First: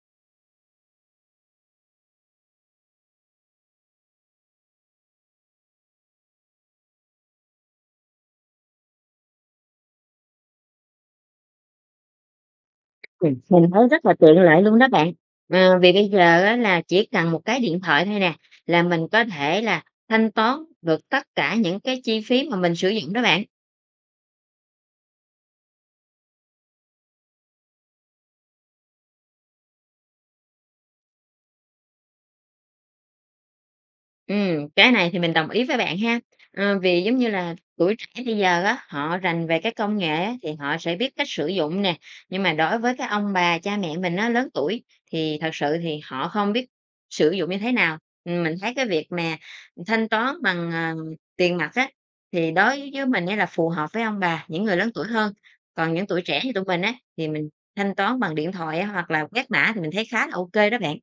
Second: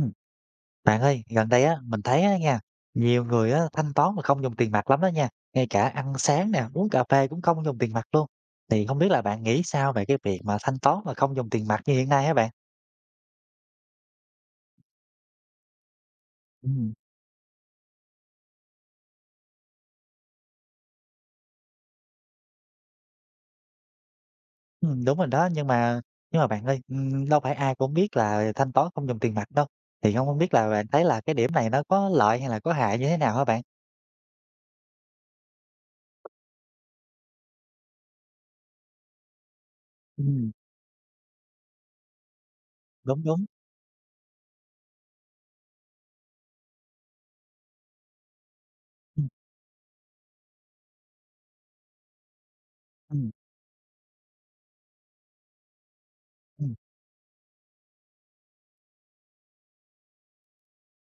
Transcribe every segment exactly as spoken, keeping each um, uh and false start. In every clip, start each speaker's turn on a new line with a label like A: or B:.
A: Ừm, Bạn ơi, gần đây á, mình thấy á nha, nhiều người á, thanh toán mà không dùng tiền mặt lắm đó nha, ngay cả ăn sáng nè, uống cà phê cũng không dùng tiền mặt luôn. Thì không biết là bạn nghĩ sao về cái việc mà thanh toán mà không dùng tiền mặt như hiện nay hả bạn?
B: Ừm, mình thấy rất là tiện lợi luôn đó bạn. Ờ, vì bây giờ á là
A: Ừm.
B: chỉ cần một cái điện thoại thôi nè, là mình có thể là thanh toán được tất cả những cái chi phí mà mình sử dụng đó bạn.
A: Ừm, đúng rồi đó, nhưng mà nhưng mà bạn ơi, ừm, đâu phải ai cũng biết là thanh toán không dùng tiền mặt đâu. Thì không hông biết là bạn thấy là cái điểm này nó có lợi hay là có hại như thế nào hả bạn?
B: Ừm, cái này thì mình đồng ý với bạn ha. Ờ, vì giống như là tuổi trẻ bây giờ á, họ rành về cái công nghệ á, thì
A: Ừm.
B: họ sẽ biết cách sử dụng nè, nhưng mà đối với các
A: Đúng,
B: ông
A: đúng.
B: bà, cha mẹ mình á, lớn tuổi thì thật sự thì họ không biết sử dụng như thế nào. Ừm, mình thấy cái việc
A: Ừm,
B: mà thanh toán bằng, ờ, tiền mặt á, thì đối với mình á là phù hợp với ông bà, những người lớn tuổi hơn, còn những tuổi trẻ như tụi
A: ừm.
B: mình á, thì mình thanh toán bằng điện thoại á, hoặc là quét mã thì mình thấy khá là ok đó bạn.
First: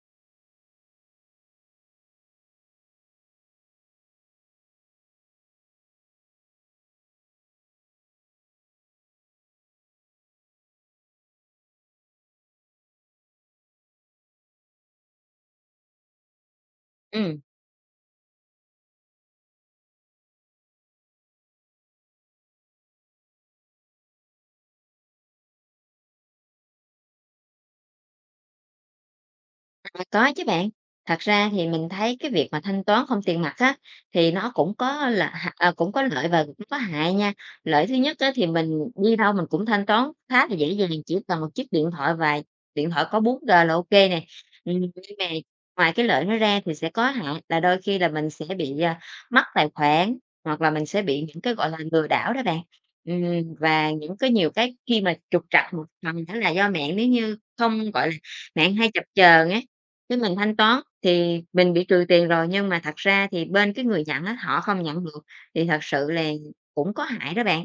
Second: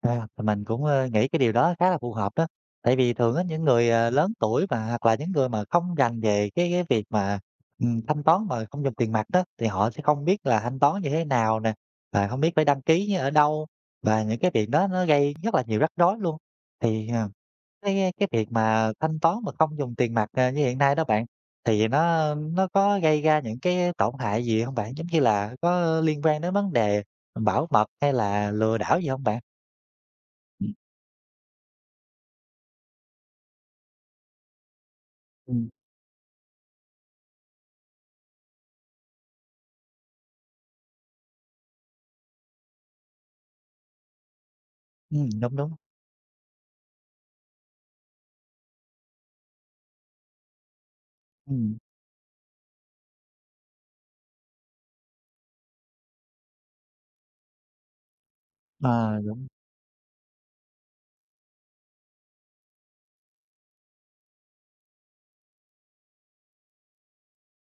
A: À, thì mình cũng, ơ, nghĩ cái điều đó khá là phù hợp đó. Tại vì thường á, những người, ờ, lớn tuổi mà hoặc là những người mà không rành về cái cái việc mà, ừm, thanh toán mà không dùng tiền mặt đó, thì họ sẽ không biết là thanh toán như thế nào nè, và không biết phải đăng ký như ở đâu, và những cái việc đó nó gây rất là nhiều rắc rối luôn. Thì, ờ,
B: Ừ.
A: cái cái việc mà thanh toán mà không dùng tiền mặt, ờ, như hiện nay đó bạn, thì nó nó có gây ra những cái tổn hại gì không bạn? Giống như là có liên quan đến vấn đề bảo mật hay là lừa đảo gì không bạn?
B: À, có chứ bạn. Thật ra thì mình thấy cái việc mà thanh toán không tiền mặt á thì nó cũng có là
A: Ừm.
B: à, cũng có lợi và cũng có hại nha. Lợi thứ nhất á, thì mình đi đâu mình cũng thanh toán khá là dễ dàng chỉ cần một chiếc điện thoại và điện thoại có bốn gờ là ok nè. Ừ, nhưng mà
A: Ừm, đúng, đúng.
B: ngoài cái lợi nó ra thì sẽ có hại là đôi khi là mình sẽ bị à, mất tài khoản hoặc là mình sẽ bị những cái gọi
A: Ừm,
B: là lừa đảo đó bạn. Ừ, và những cái nhiều cái khi mà trục trặc một phần đó là do mạng, nếu như không gọi là mạng hay chập
A: ờ, đúng,
B: chờn á, khi mình thanh toán thì mình bị trừ tiền rồi, nhưng mà thật ra thì bên cái người nhận á, họ không nhận được, thì thật sự là cũng có hại đó bạn.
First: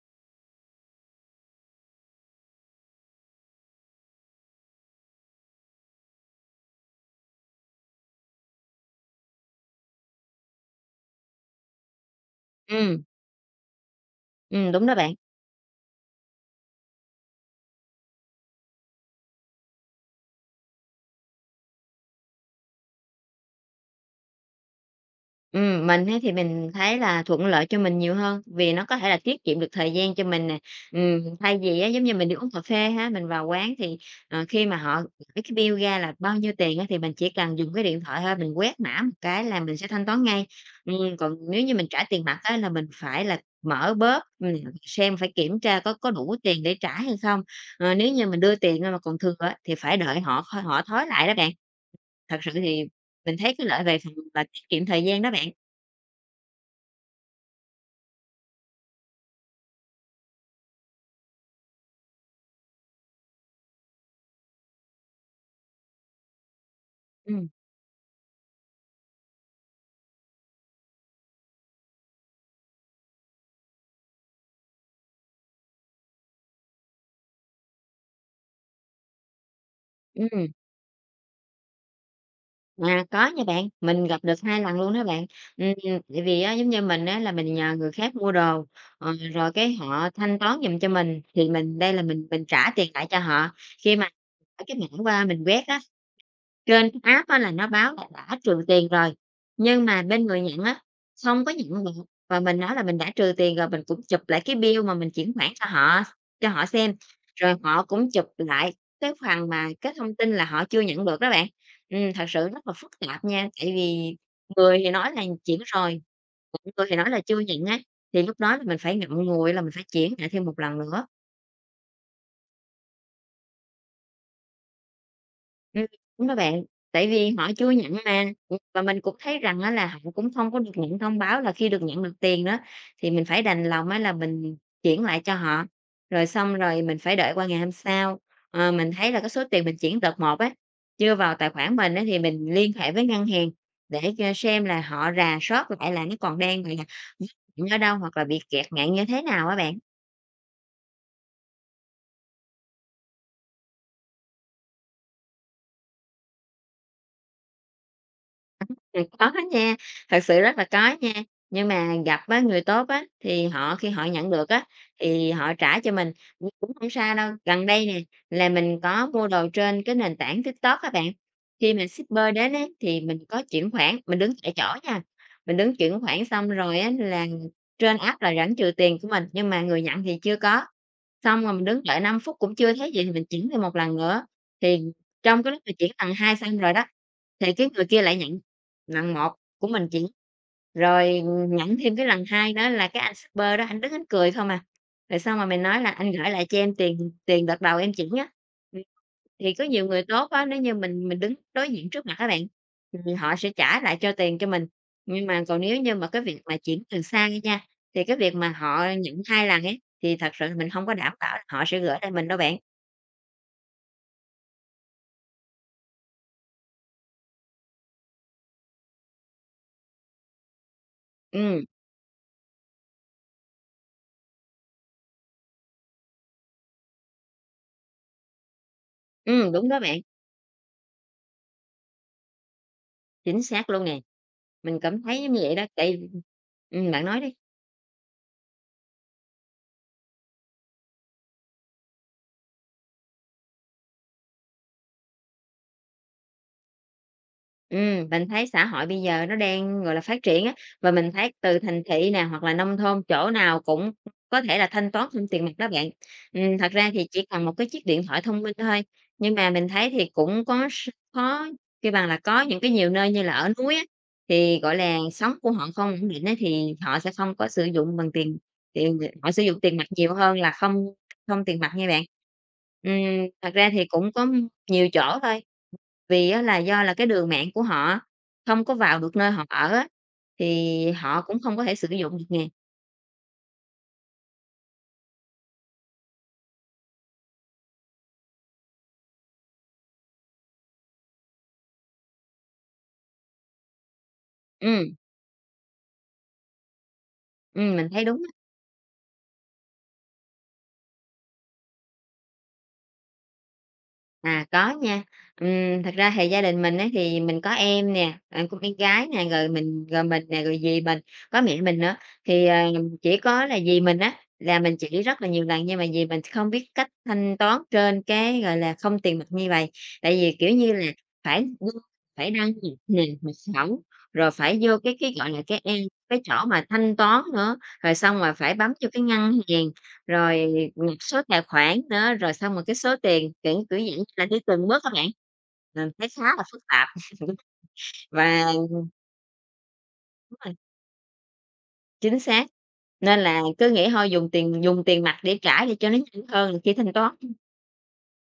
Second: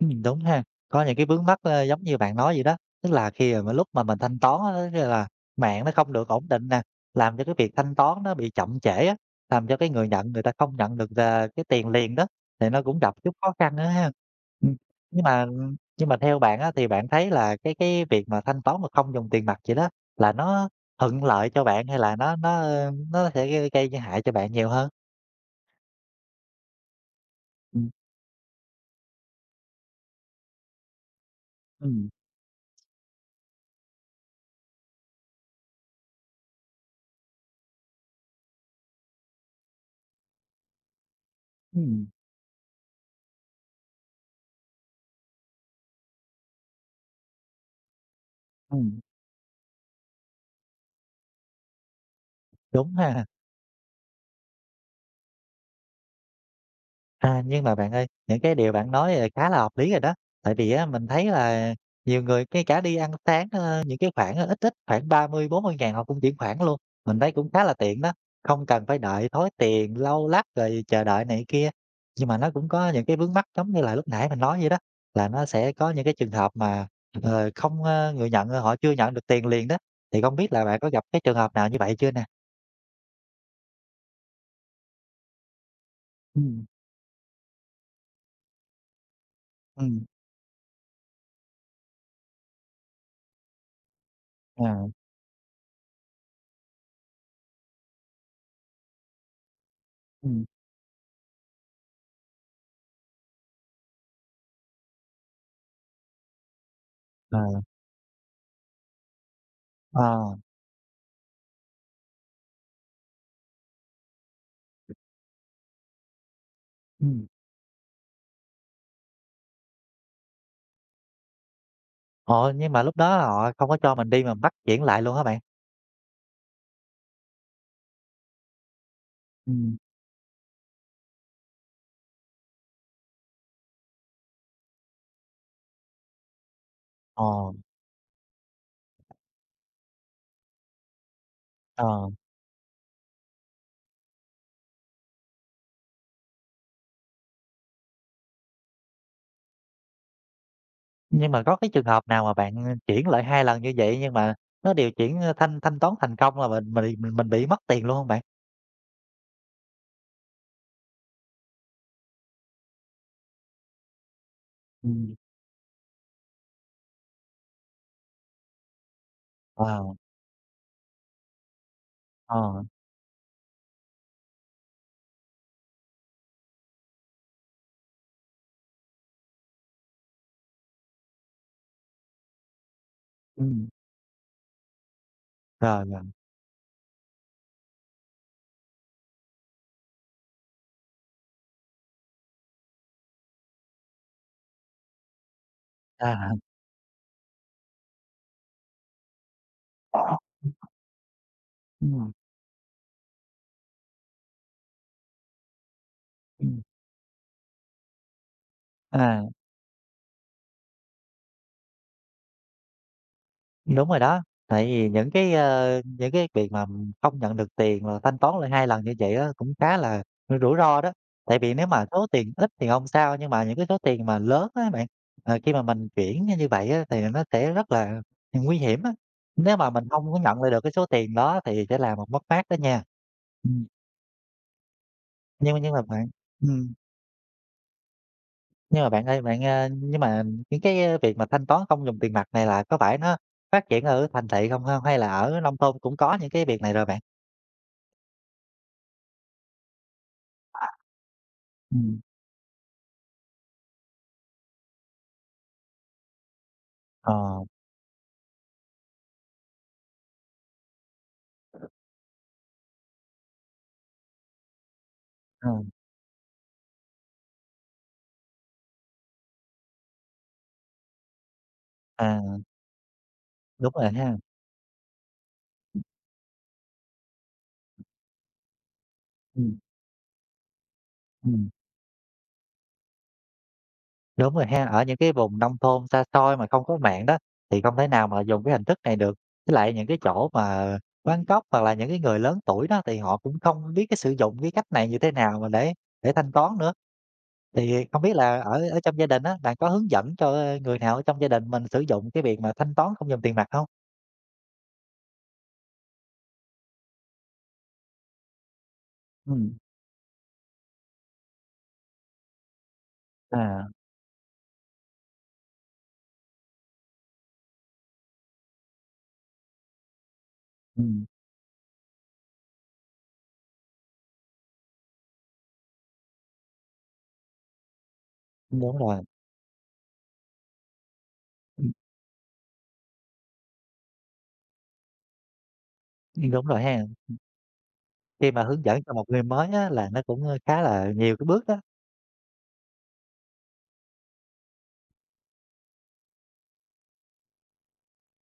A: ừm, đúng ha. Có những cái vướng mắc, ơ, giống như bạn nói vậy đó, tức là khi mà lúc mà mình thanh toán á, tức là mạng nó không được ổn định nè, làm cho cái việc thanh toán nó bị chậm trễ á, làm cho cái người nhận người ta không nhận được, ờ, cái tiền liền đó, thì nó cũng
B: Ừm,
A: gặp chút khó khăn nữa ha.
B: ừm,
A: Ừm,
B: đúng đó bạn.
A: nhưng mà nhưng mà theo bạn á, thì bạn thấy là cái cái việc mà thanh toán mà không dùng tiền mặt vậy đó, là nó thuận lợi cho bạn hay là nó nó, ơ, nó sẽ gây gây hại cho bạn nhiều hơn?
B: Ừm, mình ấy thì mình thấy là thuận lợi cho
A: Ừm,
B: mình nhiều hơn, vì nó có thể là tiết kiệm được thời gian cho mình nè. Ừm, thay vì á, giống
A: ừm,
B: như mình đi uống cà phê ha, mình vào quán thì, ờ, khi mà họ gửi cái bill ra là bao nhiêu tiền á, thì mình chỉ cần dùng cái điện thoại thôi, mình quét mã một cái là mình sẽ thanh toán ngay. Ừm, còn nếu như mình trả
A: ừm,
B: tiền mặt á, là mình phải là mở bóp, ừm, xem phải kiểm tra có có đủ tiền để trả hay không. Ờ, nếu như mình đưa tiền ra mà
A: ừm.
B: còn thừa á, thì phải đợi họ họ thối lại đó bạn. Thật sự thì
A: Đúng ha.
B: mình thấy cái lợi về phần là tiết kiệm thời gian đó bạn.
A: À, nhưng mà bạn ơi, những cái điều bạn nói, là khá là hợp lý rồi đó. Tại vì á, mình thấy là nhiều người ngay cả đi ăn sáng, ơ, những cái khoản ít ít, khoảng ba mươi bốn mươi ngàn họ cũng chuyển khoản luôn. Mình thấy
B: Ừm,
A: cũng khá là tiện đó, không cần phải đợi thối tiền, lâu lắc rồi chờ đợi này kia. Nhưng mà nó cũng có những cái vướng mắc giống như là lúc nãy mình nói vậy đó, là nó sẽ có những cái trường hợp mà, ờ, không, ơ người nhận, ờ, họ chưa nhận được tiền liền đó. Thì không biết
B: ừm,
A: là bạn có gặp cái trường hợp nào như vậy chưa nè?
B: à, có nha bạn, mình gặp được hai lần luôn đó bạn. Ừm, tại vì á,
A: Ừm,
B: giống như mình á, là mình nhờ người khác mua đồ, ờ, rồi cái
A: ừm,
B: họ thanh toán giùm cho mình, thì mình đây là mình mình trả tiền lại cho họ. Khi mà ở cái
A: à,
B: mã qua mình quét á, trên cái app á là nó báo là đã trừ tiền rồi, nhưng mà bên người
A: ừm,
B: nhận á, không có nhận được, và mình nói là mình đã trừ tiền rồi, mình cũng chụp lại cái bill mà mình chuyển khoản cho họ cho họ xem,
A: ờ,
B: rồi họ cũng chụp lại cái phần mà cái thông
A: ờ,
B: tin là họ chưa nhận được đó bạn. Ừm, thật sự rất là phức tạp nha, tại vì người thì nói là chuyển rồi, người thì nói là
A: ừm.
B: chưa nhận á, thì lúc đó là mình phải ngậm ngùi là mình phải chuyển lại thêm một lần nữa.
A: Ồ, nhưng mà lúc đó họ không có cho mình đi mà bắt chuyển lại luôn hả bạn?
B: Ừm, đúng đó bạn, tại vì họ chưa nhận mà, ừm, và mình cũng thấy rằng á
A: Ừm.
B: là họ cũng không có được nhận thông báo là khi được nhận được tiền đó, thì mình phải đành lòng á là mình chuyển lại cho họ, rồi xong rồi mình phải đợi qua
A: Ồ,
B: ngày hôm sau. Ờ, mình thấy là cái số tiền mình chuyển đợt một á, chưa vào tài khoản
A: ờ,
B: mình á thì mình liên hệ với ngân hàng để cho xem là họ rà soát lại là nó còn đang, gọi là, ở đâu hoặc là bị kẹt nạn như thế nào á bạn.
A: nhưng mà có cái trường hợp nào mà bạn, ơ, chuyển lại hai lần như vậy nhưng mà nó đều chuyển, ơ, thanh thanh toán thành công là mình mình mình mình bị mất tiền luôn hông bạn?
B: À, có nha, thật sự rất là có nha, nhưng mà gặp á, người tốt á, thì họ khi họ nhận được á,
A: Ừm.
B: thì họ trả cho mình, nhưng cũng không sao đâu. Gần đây nè, là mình có mua đồ trên
A: Ờ,
B: cái nền tảng TikTok các bạn, khi mà shipper đến
A: ờ,
B: ấy thì mình có chuyển khoản, mình đứng tại chỗ nha, mình đứng chuyển khoản xong rồi á, là trên app là rảnh trừ tiền của mình, nhưng mà người nhận thì chưa có. Xong rồi mình đứng đợi năm phút cũng chưa thấy gì thì mình chuyển thêm
A: Ừm.
B: một lần nữa, thì trong cái lúc mà
A: Rồi,
B: chuyển
A: rồi,
B: lần hai xong rồi đó, thì cái người kia lại nhận lần một của mình chỉ, rồi nhận thêm cái lần hai đó là cái anh shipper đó ảnh đứng ảnh cười không à. Rồi xong mà mình nói là "Anh
A: à.
B: gửi lại cho em tiền tiền đợt đầu em chuyển á." Ừm, thì có nhiều người tốt á, nếu như mình mình đứng đối diện trước
A: Ừm,
B: mặt các bạn, thì họ sẽ trả lại cho tiền cho mình. Nhưng mà còn nếu như mà cái việc mà
A: ừm.
B: chuyển từ xa đi nha, thì cái việc mà họ nhận
A: À.
B: hai lần ấy, thì thật sự mình không có đảm bảo là họ sẽ gửi lại mình đâu bạn.
A: Đúng rồi đó, tại vì những cái, ơ, những cái việc mà không nhận được tiền mà thanh toán lại hai lần như vậy đó cũng khá là rủi ro đó. Tại vì
B: Ừm,
A: nếu mà số tiền ít thì không sao, nhưng mà những cái số tiền mà lớn á bạn, ờ, khi mà mình chuyển như vậy á thì nó sẽ rất là nguy hiểm á.
B: ừm,
A: Nếu
B: đúng
A: mà
B: đó
A: mình
B: bạn,
A: không có nhận lại được cái số tiền đó thì sẽ là một mất mát đó nha.
B: chính
A: Ừm,
B: xác luôn nè. Mình cảm thấy như vậy
A: nhưng
B: đó,
A: nhưng mà
B: tại
A: bạn ừm.
B: ừm, bạn nói đi.
A: Nhưng mà bạn ơi, bạn, a nhưng mà những cái ờ, việc mà thanh toán không dùng tiền mặt này là có phải nó phát triển ở thành thị không ha? Hay là ở nông thôn cũng có những cái việc này rồi bạn?
B: Ừm, mình thấy xã hội bây giờ nó đang, gọi là, phát triển á, và mình thấy từ thành
A: Ừm,
B: thị nè, hoặc là nông thôn, chỗ nào cũng có thể là thanh toán không tiền mặt đó bạn. Ừm, thật ra thì chỉ
A: ờ,
B: cần một cái chiếc điện thoại thông minh thôi, nhưng mà mình thấy thì cũng có s khó kêu bằng là có những cái nhiều nơi như là ở núi á, thì, gọi là, sống
A: ờ,
B: của họ không ổn định á, thì họ sẽ không có sử dụng bằng tiền, tiền họ sử dụng tiền mặt nhiều hơn là không không tiền mặt nha bạn.
A: à,
B: Ừm, thật ra
A: đúng
B: thì
A: rồi
B: cũng
A: ha.
B: có nhiều chỗ thôi. Vì á là do là cái đường mạng của họ không có vào được nơi họ
A: Ừm,
B: ở á, thì họ cũng
A: ừm,
B: không có thể sử dụng được nè.
A: đúng rồi ha. Ở những cái vùng nông thôn xa xôi mà không có mạng đó, thì không thể nào mà dùng cái hình thức này được. Với lại những cái chỗ mà quán cóc hoặc là những cái người lớn tuổi đó, thì họ cũng không biết cái sử dụng cái cách này
B: Ừm,
A: như thế nào mà để để thanh toán nữa.
B: ừm,
A: Thì
B: mình
A: không
B: thấy
A: biết
B: đúng.
A: là ở ở trong gia đình á, bạn có hướng dẫn cho, ơ, người nào ở trong gia đình mình sử dụng cái việc mà thanh toán không dùng tiền mặt không?
B: À, có nha. Ừm, thật ra thì gia đình mình ấy thì mình có em nè, à, cũng em gái nè, rồi
A: Ừm,
B: mình rồi mình nè, rồi dì mình, có mẹ mình nữa. Thì, à, chỉ có là
A: à,
B: dì mình á, là mình chỉ rất là nhiều lần nhưng mà dì mình không biết cách thanh toán trên cái, gọi là, không tiền mặt như vậy. Tại vì, kiểu như là,
A: ừm,
B: phải vô phải đăng nhập nè, mật khẩu, rồi phải vô cái cái, gọi là, cái, em cái chỗ mà thanh toán nữa, rồi xong rồi phải bấm
A: đúng
B: vô
A: rồi,
B: cái ngân hàng, rồi số tài
A: ừm,
B: khoản nữa, rồi xong rồi cái số tiền, kiểu, kiểu dạng như là, đi từng bước các bạn. Mình thấy khá là
A: đúng
B: phức
A: rồi ha.
B: tạp
A: Khi mà
B: và
A: hướng dẫn cho một người mới á, là nó cũng
B: đúng rồi,
A: khá là nhiều cái bước đó.
B: chính xác, nên là cứ nghĩ thôi dùng tiền dùng tiền mặt để trả để cho nó nhanh hơn là khi thanh toán.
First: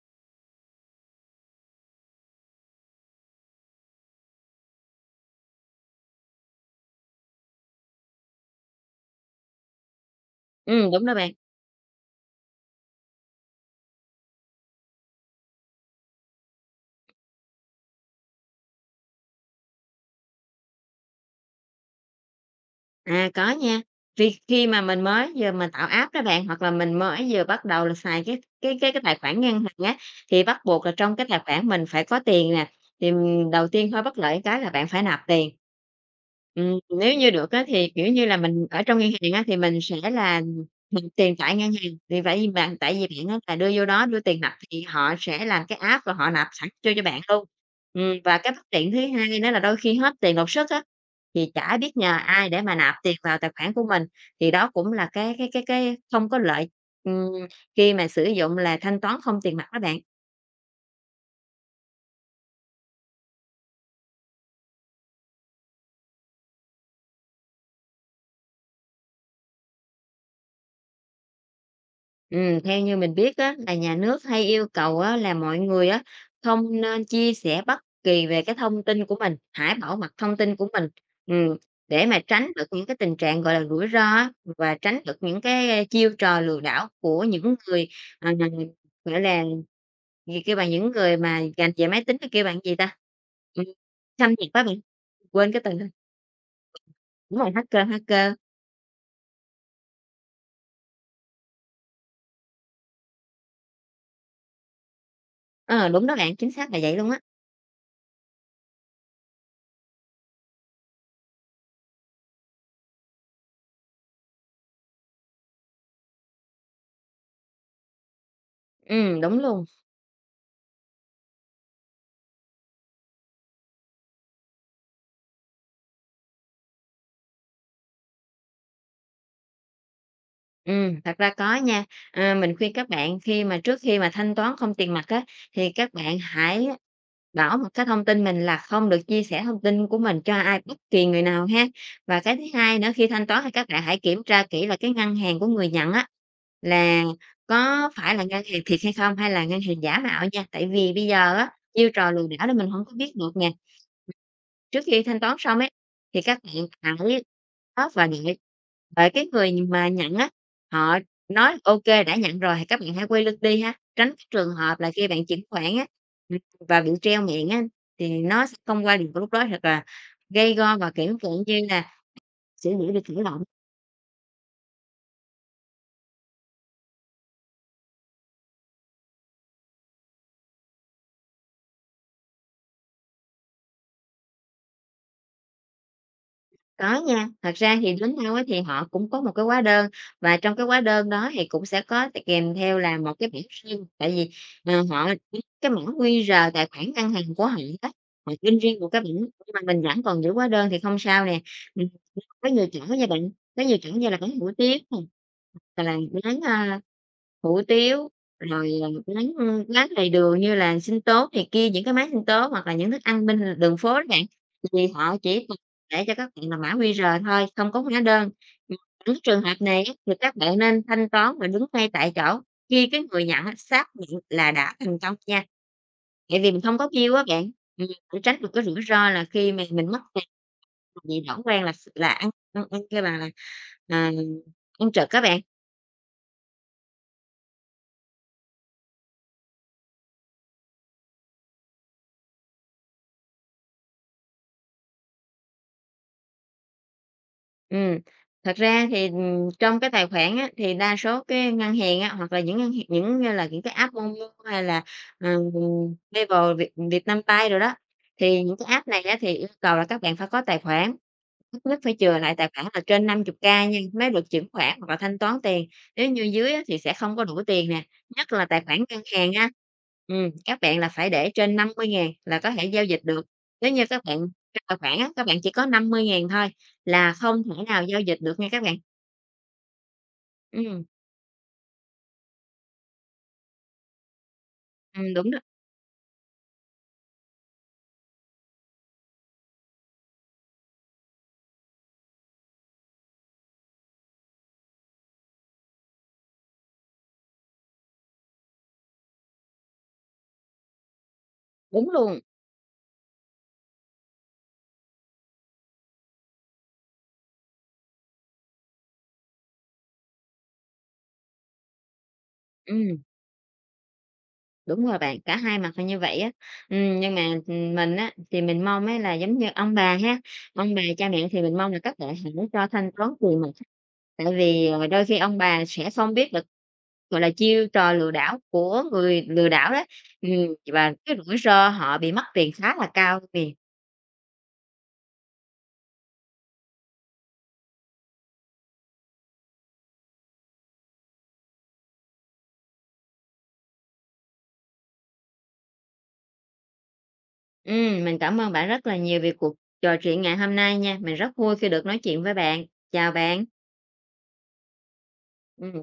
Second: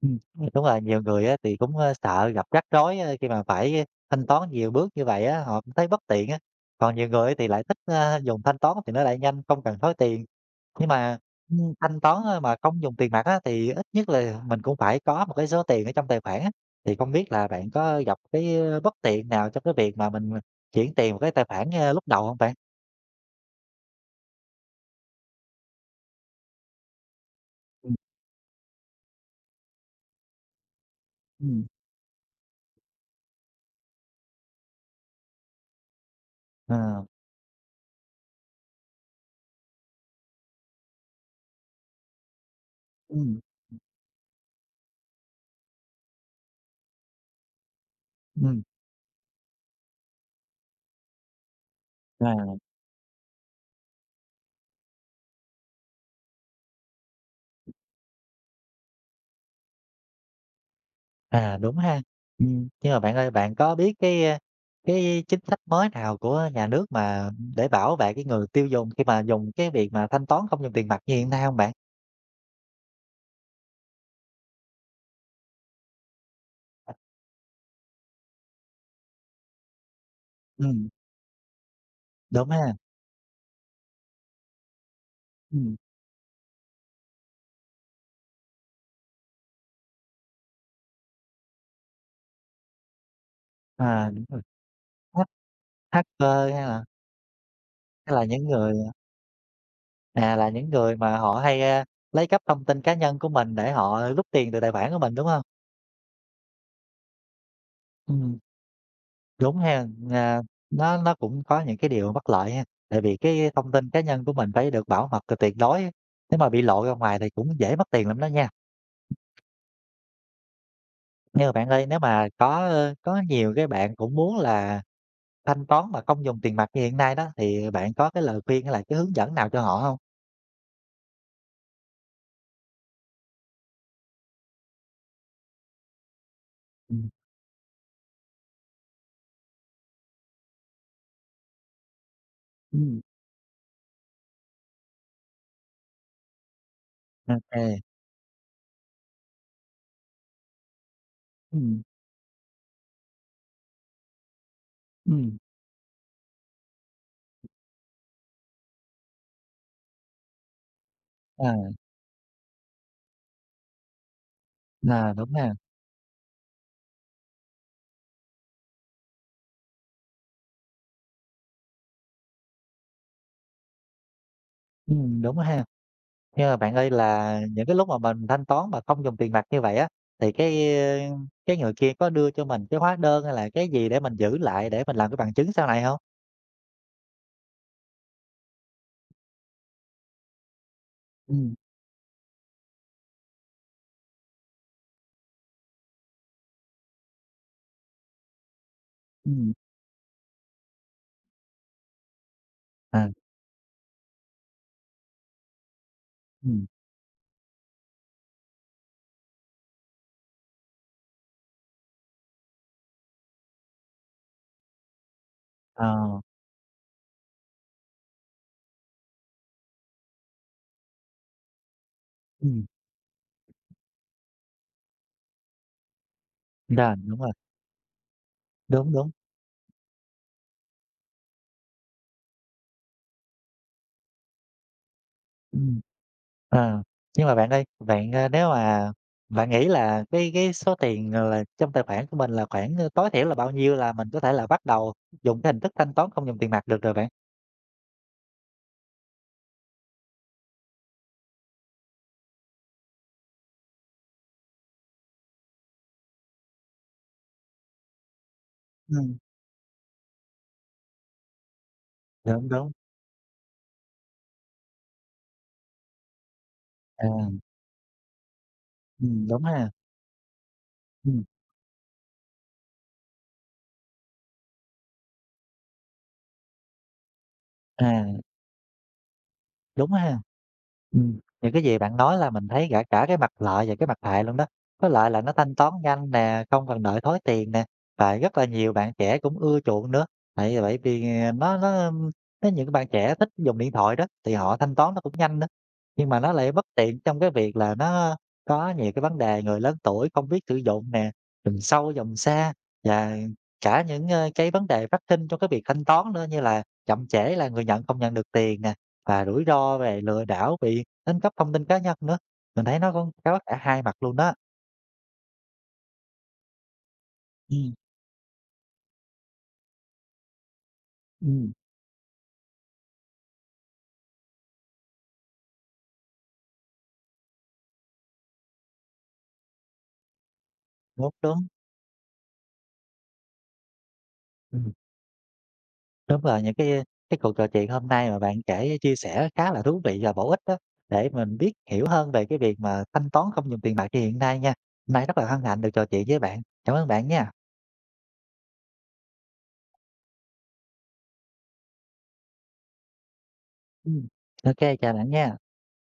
A: Ừm, đúng rồi, nhiều người á thì cũng, ơ, sợ gặp rắc rối, ơ, khi mà phải thanh toán nhiều bước như vậy á, họ cũng thấy bất tiện á. Còn nhiều người thì lại thích, ơ, dùng thanh toán thì nó lại nhanh, không cần thối tiền. Nhưng
B: Ừm, đúng đó
A: mà,
B: bạn.
A: ưm, thanh toán, ơ, mà không dùng tiền mặt á, thì ít nhất là mình cũng phải có một cái số tiền ở trong tài khoản á. Thì không biết là bạn có gặp cái ờ, bất tiện nào trong cái việc mà mình chuyển tiền một cái tài khoản, ơ, lúc đầu không bạn?
B: À, có nha. Vì khi mà mình mới vừa mình tạo app đó bạn, hoặc là mình mới vừa bắt đầu
A: Ừm,
B: là xài cái cái cái cái tài khoản ngân hàng á, thì bắt buộc là trong cái tài khoản
A: ừm.
B: mình phải có tiền nè. Thì, ừm, đầu tiên hơi bất lợi cái là bạn phải nạp tiền. Ừm,
A: Ờ,
B: nếu như được á, thì, kiểu như là, mình ở trong ngân hàng á, thì mình sẽ là nạp tiền tại ngân hàng, thì vậy bạn tại vì bạn á,
A: ừm,
B: là đưa vô đó đưa tiền nạp thì họ sẽ làm cái app và họ nạp sẵn cho cho bạn luôn. Ừm, và cái
A: ừm,
B: bất tiện thứ hai nữa là đôi khi hết tiền đột xuất á, thì chả biết nhờ ai để mà nạp tiền vào tài khoản của mình, thì đó cũng là cái cái cái cái không có lợi, ừm, khi mà sử dụng là thanh toán không tiền mặt đó bạn.
A: À, đúng ha. Ừm, nhưng mà bạn ơi, bạn có biết cái, a, cái chính sách mới nào của nhà nước mà để bảo vệ cái người tiêu dùng khi mà dùng cái việc mà thanh toán không dùng tiền mặt như hiện nay không bạn?
B: Ừm, theo như mình biết á, là nhà nước hay yêu cầu á, là mọi người á, không nên chia sẻ bất kỳ về cái thông tin của mình, hãy bảo mật thông tin của
A: Ừm,
B: mình, ừm, để mà
A: đúng
B: tránh được
A: ha,
B: những cái tình trạng, gọi là, rủi ro á, và tránh được những cái,
A: ừm,
B: a, chiêu trò lừa đảo của những người, à, gọi là, gì kêu bằng, những người mà rành về máy tính, cái kêu bạn gì ta? Ừm,
A: à, đúng
B: xâm
A: rồi,
B: nhập quá bạn,
A: hack
B: quên cái từ rồi,
A: hacker hay là
B: đúng rồi, hacker,
A: hay là
B: hacker,
A: những người à, là những người mà họ hay, a, lấy cắp thông tin cá nhân của mình để họ rút tiền từ tài khoản của mình, đúng không?
B: ờ, đúng đó bạn, chính xác là vậy luôn á,
A: Ừm. Đúng ha, à, nó nó cũng có những cái điều bất lợi ha, tại vì cái thông tin cá nhân của mình phải được bảo mật tuyệt đối á, nếu mà bị lộ ra ngoài thì cũng dễ mất tiền lắm đó nha.
B: ừm, đúng luôn.
A: Nhưng mà bạn ơi, nếu mà có, ơ, có nhiều cái bạn cũng muốn là thanh toán mà không dùng tiền mặt như hiện nay đó, thì bạn có cái lời khuyên hay là cái hướng dẫn nào cho họ không?
B: Ừ, thật ra có nha. Ờ, mình khuyên các bạn khi mà trước khi mà thanh toán không tiền mặt á, thì các bạn hãy
A: Ừ,
B: bảo một cái thông tin mình là không được chia sẻ thông tin của mình cho ai, bất kỳ người nào ha. Và cái thứ hai nữa
A: ừ,
B: khi thanh toán thì các bạn hãy kiểm tra kỹ là cái ngân hàng của người nhận á, là
A: ô kê.
B: có phải là ngân hàng thiệt hay không hay là ngân hàng giả mạo nha. Tại vì bây giờ á,
A: Ừm,
B: chiêu trò lừa đảo đó mình không có biết được nè. Trước khi thanh toán xong ấy, thì các bạn hãy đó và đợi đợi cái người mà nhận á, họ nói
A: À,
B: "OK, đã nhận rồi" thì các bạn hãy quay lưng đi ha, tránh cái trường hợp là khi
A: à,
B: bạn
A: đúng
B: chuyển
A: ha,
B: khoản á, ừm, và bị treo miệng á, thì nó sẽ không qua được lúc đó, thật là gây go và, kiểu, dạng như là sẽ dễ bị thụ động.
A: ừm, đúng ha. Nhưng mà bạn ơi là những cái lúc mà mình thanh toán mà không dùng tiền mặt như vậy á, thì cái, cái người kia có đưa cho mình cái hóa đơn hay là cái gì để mình giữ lại để mình làm cái bằng chứng sau này không?
B: Có nha, thật ra thì lính Âu á thì họ cũng có một cái hóa đơn và trong cái hóa đơn đó
A: Ừ.
B: thì cũng sẽ có t kèm theo là một cái bản riêng, tại vì, ờ, họ cái mã quy rờ tài khoản ngân hàng của họ á, họ in riêng một cái bảng,
A: Ừm,
B: mà mình vẫn còn giữ hóa đơn thì không sao nè. Có nhiều kiểu nha
A: À,
B: bạn, có nhiều kiểu như là bánh hủ tiếu nè, hoặc là bán
A: ừm.
B: a, hủ tiếu, rồi, ờ, bánh, ưm, bánh đầy đường như là sinh tố này kia, những cái máy sinh tố hoặc là những thức ăn bên đường phố đó bạn, thì họ chỉ cần để cho
A: Ờ,
B: các bạn là mã QR thôi, không có hóa đơn. Ừm, những trường hợp này á thì các bạn nên thanh toán và đứng ngay tại chỗ
A: Ừm.
B: khi cái người nhận á xác nhận là đã thành công nha, tại vì mình không có
A: Rồi,
B: bill
A: đúng
B: á
A: rồi,
B: bạn, ừm, để tránh được cái rủi
A: đúng, đúng.
B: ro là khi mà mình mất tiền bị lãng quen là là ăn ăn ăn cái bàn là À, con trực á bạn.
A: Ừm. Ờ, nhưng mà bạn ơi, bạn, ơ, nếu mà bạn nghĩ là cái cái số tiền, ờ, là, trong tài khoản của mình là khoảng, ơ, tối thiểu là bao nhiêu là mình có thể là bắt đầu dùng cái hình thức thanh toán không dùng tiền mặt được rồi bạn?
B: Ừm, thật ra thì, ừm, trong cái tài khoản á, thì đa số cái ngân hàng á, hoặc là những ngân hàng những như là những cái app Momo hay là, ừm, Viber, Việt Vietnambank rồi đó, thì những cái app này á,
A: Ừ.
B: thì yêu cầu là các bạn phải có tài khoản. Ít nhất phải chừa lại
A: Đúng,
B: tài khoản
A: đúng,
B: là trên năm mươi ca nha, mới được chuyển khoản hoặc là thanh toán tiền, nếu như dưới á thì sẽ
A: à,
B: không có đủ tiền nè, nhất là tài khoản ngân
A: Ừm,
B: hàng
A: đúng
B: ha.
A: ha.
B: Ừm, các bạn là phải
A: Ừm.
B: để trên năm mươi ngàn là có thể giao dịch được, nếu như các bạn trong tài khoản á, các bạn chỉ có năm mươi ngàn thôi là không thể nào giao
A: À.
B: dịch được nha các bạn.
A: Đúng ha.
B: Ừ
A: Ừm, những cái gì bạn nói là mình thấy cả cả cái mặt lợi và cái mặt hại luôn đó. Có lợi
B: ừm,
A: là
B: đúng
A: nó
B: đó,
A: thanh toán nhanh nè, không cần đợi thối tiền nè, và rất là nhiều bạn trẻ cũng ưa chuộng nữa. Tại bởi vì, à, nó nó nó những cái bạn trẻ thích dùng điện thoại đó, thì họ thanh toán nó cũng nhanh đó. Nhưng mà nó lại bất tiện trong cái việc là nó có nhiều cái vấn đề người lớn tuổi không biết sử dụng nè, dùng
B: đúng
A: sâu dùng
B: luôn,
A: xa, và cả những, ơ, cái vấn đề phát sinh trong cái việc thanh toán nữa, như là chậm trễ là người nhận không nhận được tiền nè, và rủi ro về lừa đảo bị đánh cắp thông tin cá nhân nữa, mình thấy
B: Ừ
A: nó cũng có cả hai mặt luôn đó.
B: đúng rồi bạn, cả hai mặt là như vậy á. Ừm, nhưng mà,
A: Ừm,
B: ừm, mình á thì mình mong á là giống như ông bà ha, ông bà cha mẹ thì
A: ừm,
B: mình mong là các bạn hãy cho thanh toán tiền mặt. Tại vì, ờ, đôi khi ông bà sẽ không biết được, gọi là, chiêu trò lừa đảo của người lừa đảo đó, ừm, và
A: đúng,
B: cái rủi
A: đúng.
B: ro họ bị mất tiền khá là cao liền.
A: ừm, Đúng là những cái cái cuộc trò chuyện hôm nay mà bạn kể chia sẻ khá là thú vị và bổ ích đó, để mình biết hiểu hơn về cái việc mà thanh toán không dùng tiền mặt như hiện nay nha. Hôm nay rất là hân hạnh được trò chuyện với bạn. Cảm ơn bạn nha.
B: Ừm, mình cảm ơn bạn rất là nhiều về cuộc trò chuyện ngày hôm nay nha, mình rất vui khi được nói chuyện với bạn. Chào bạn.
A: Ừm, ô Chào bạn nha.
B: Ừm.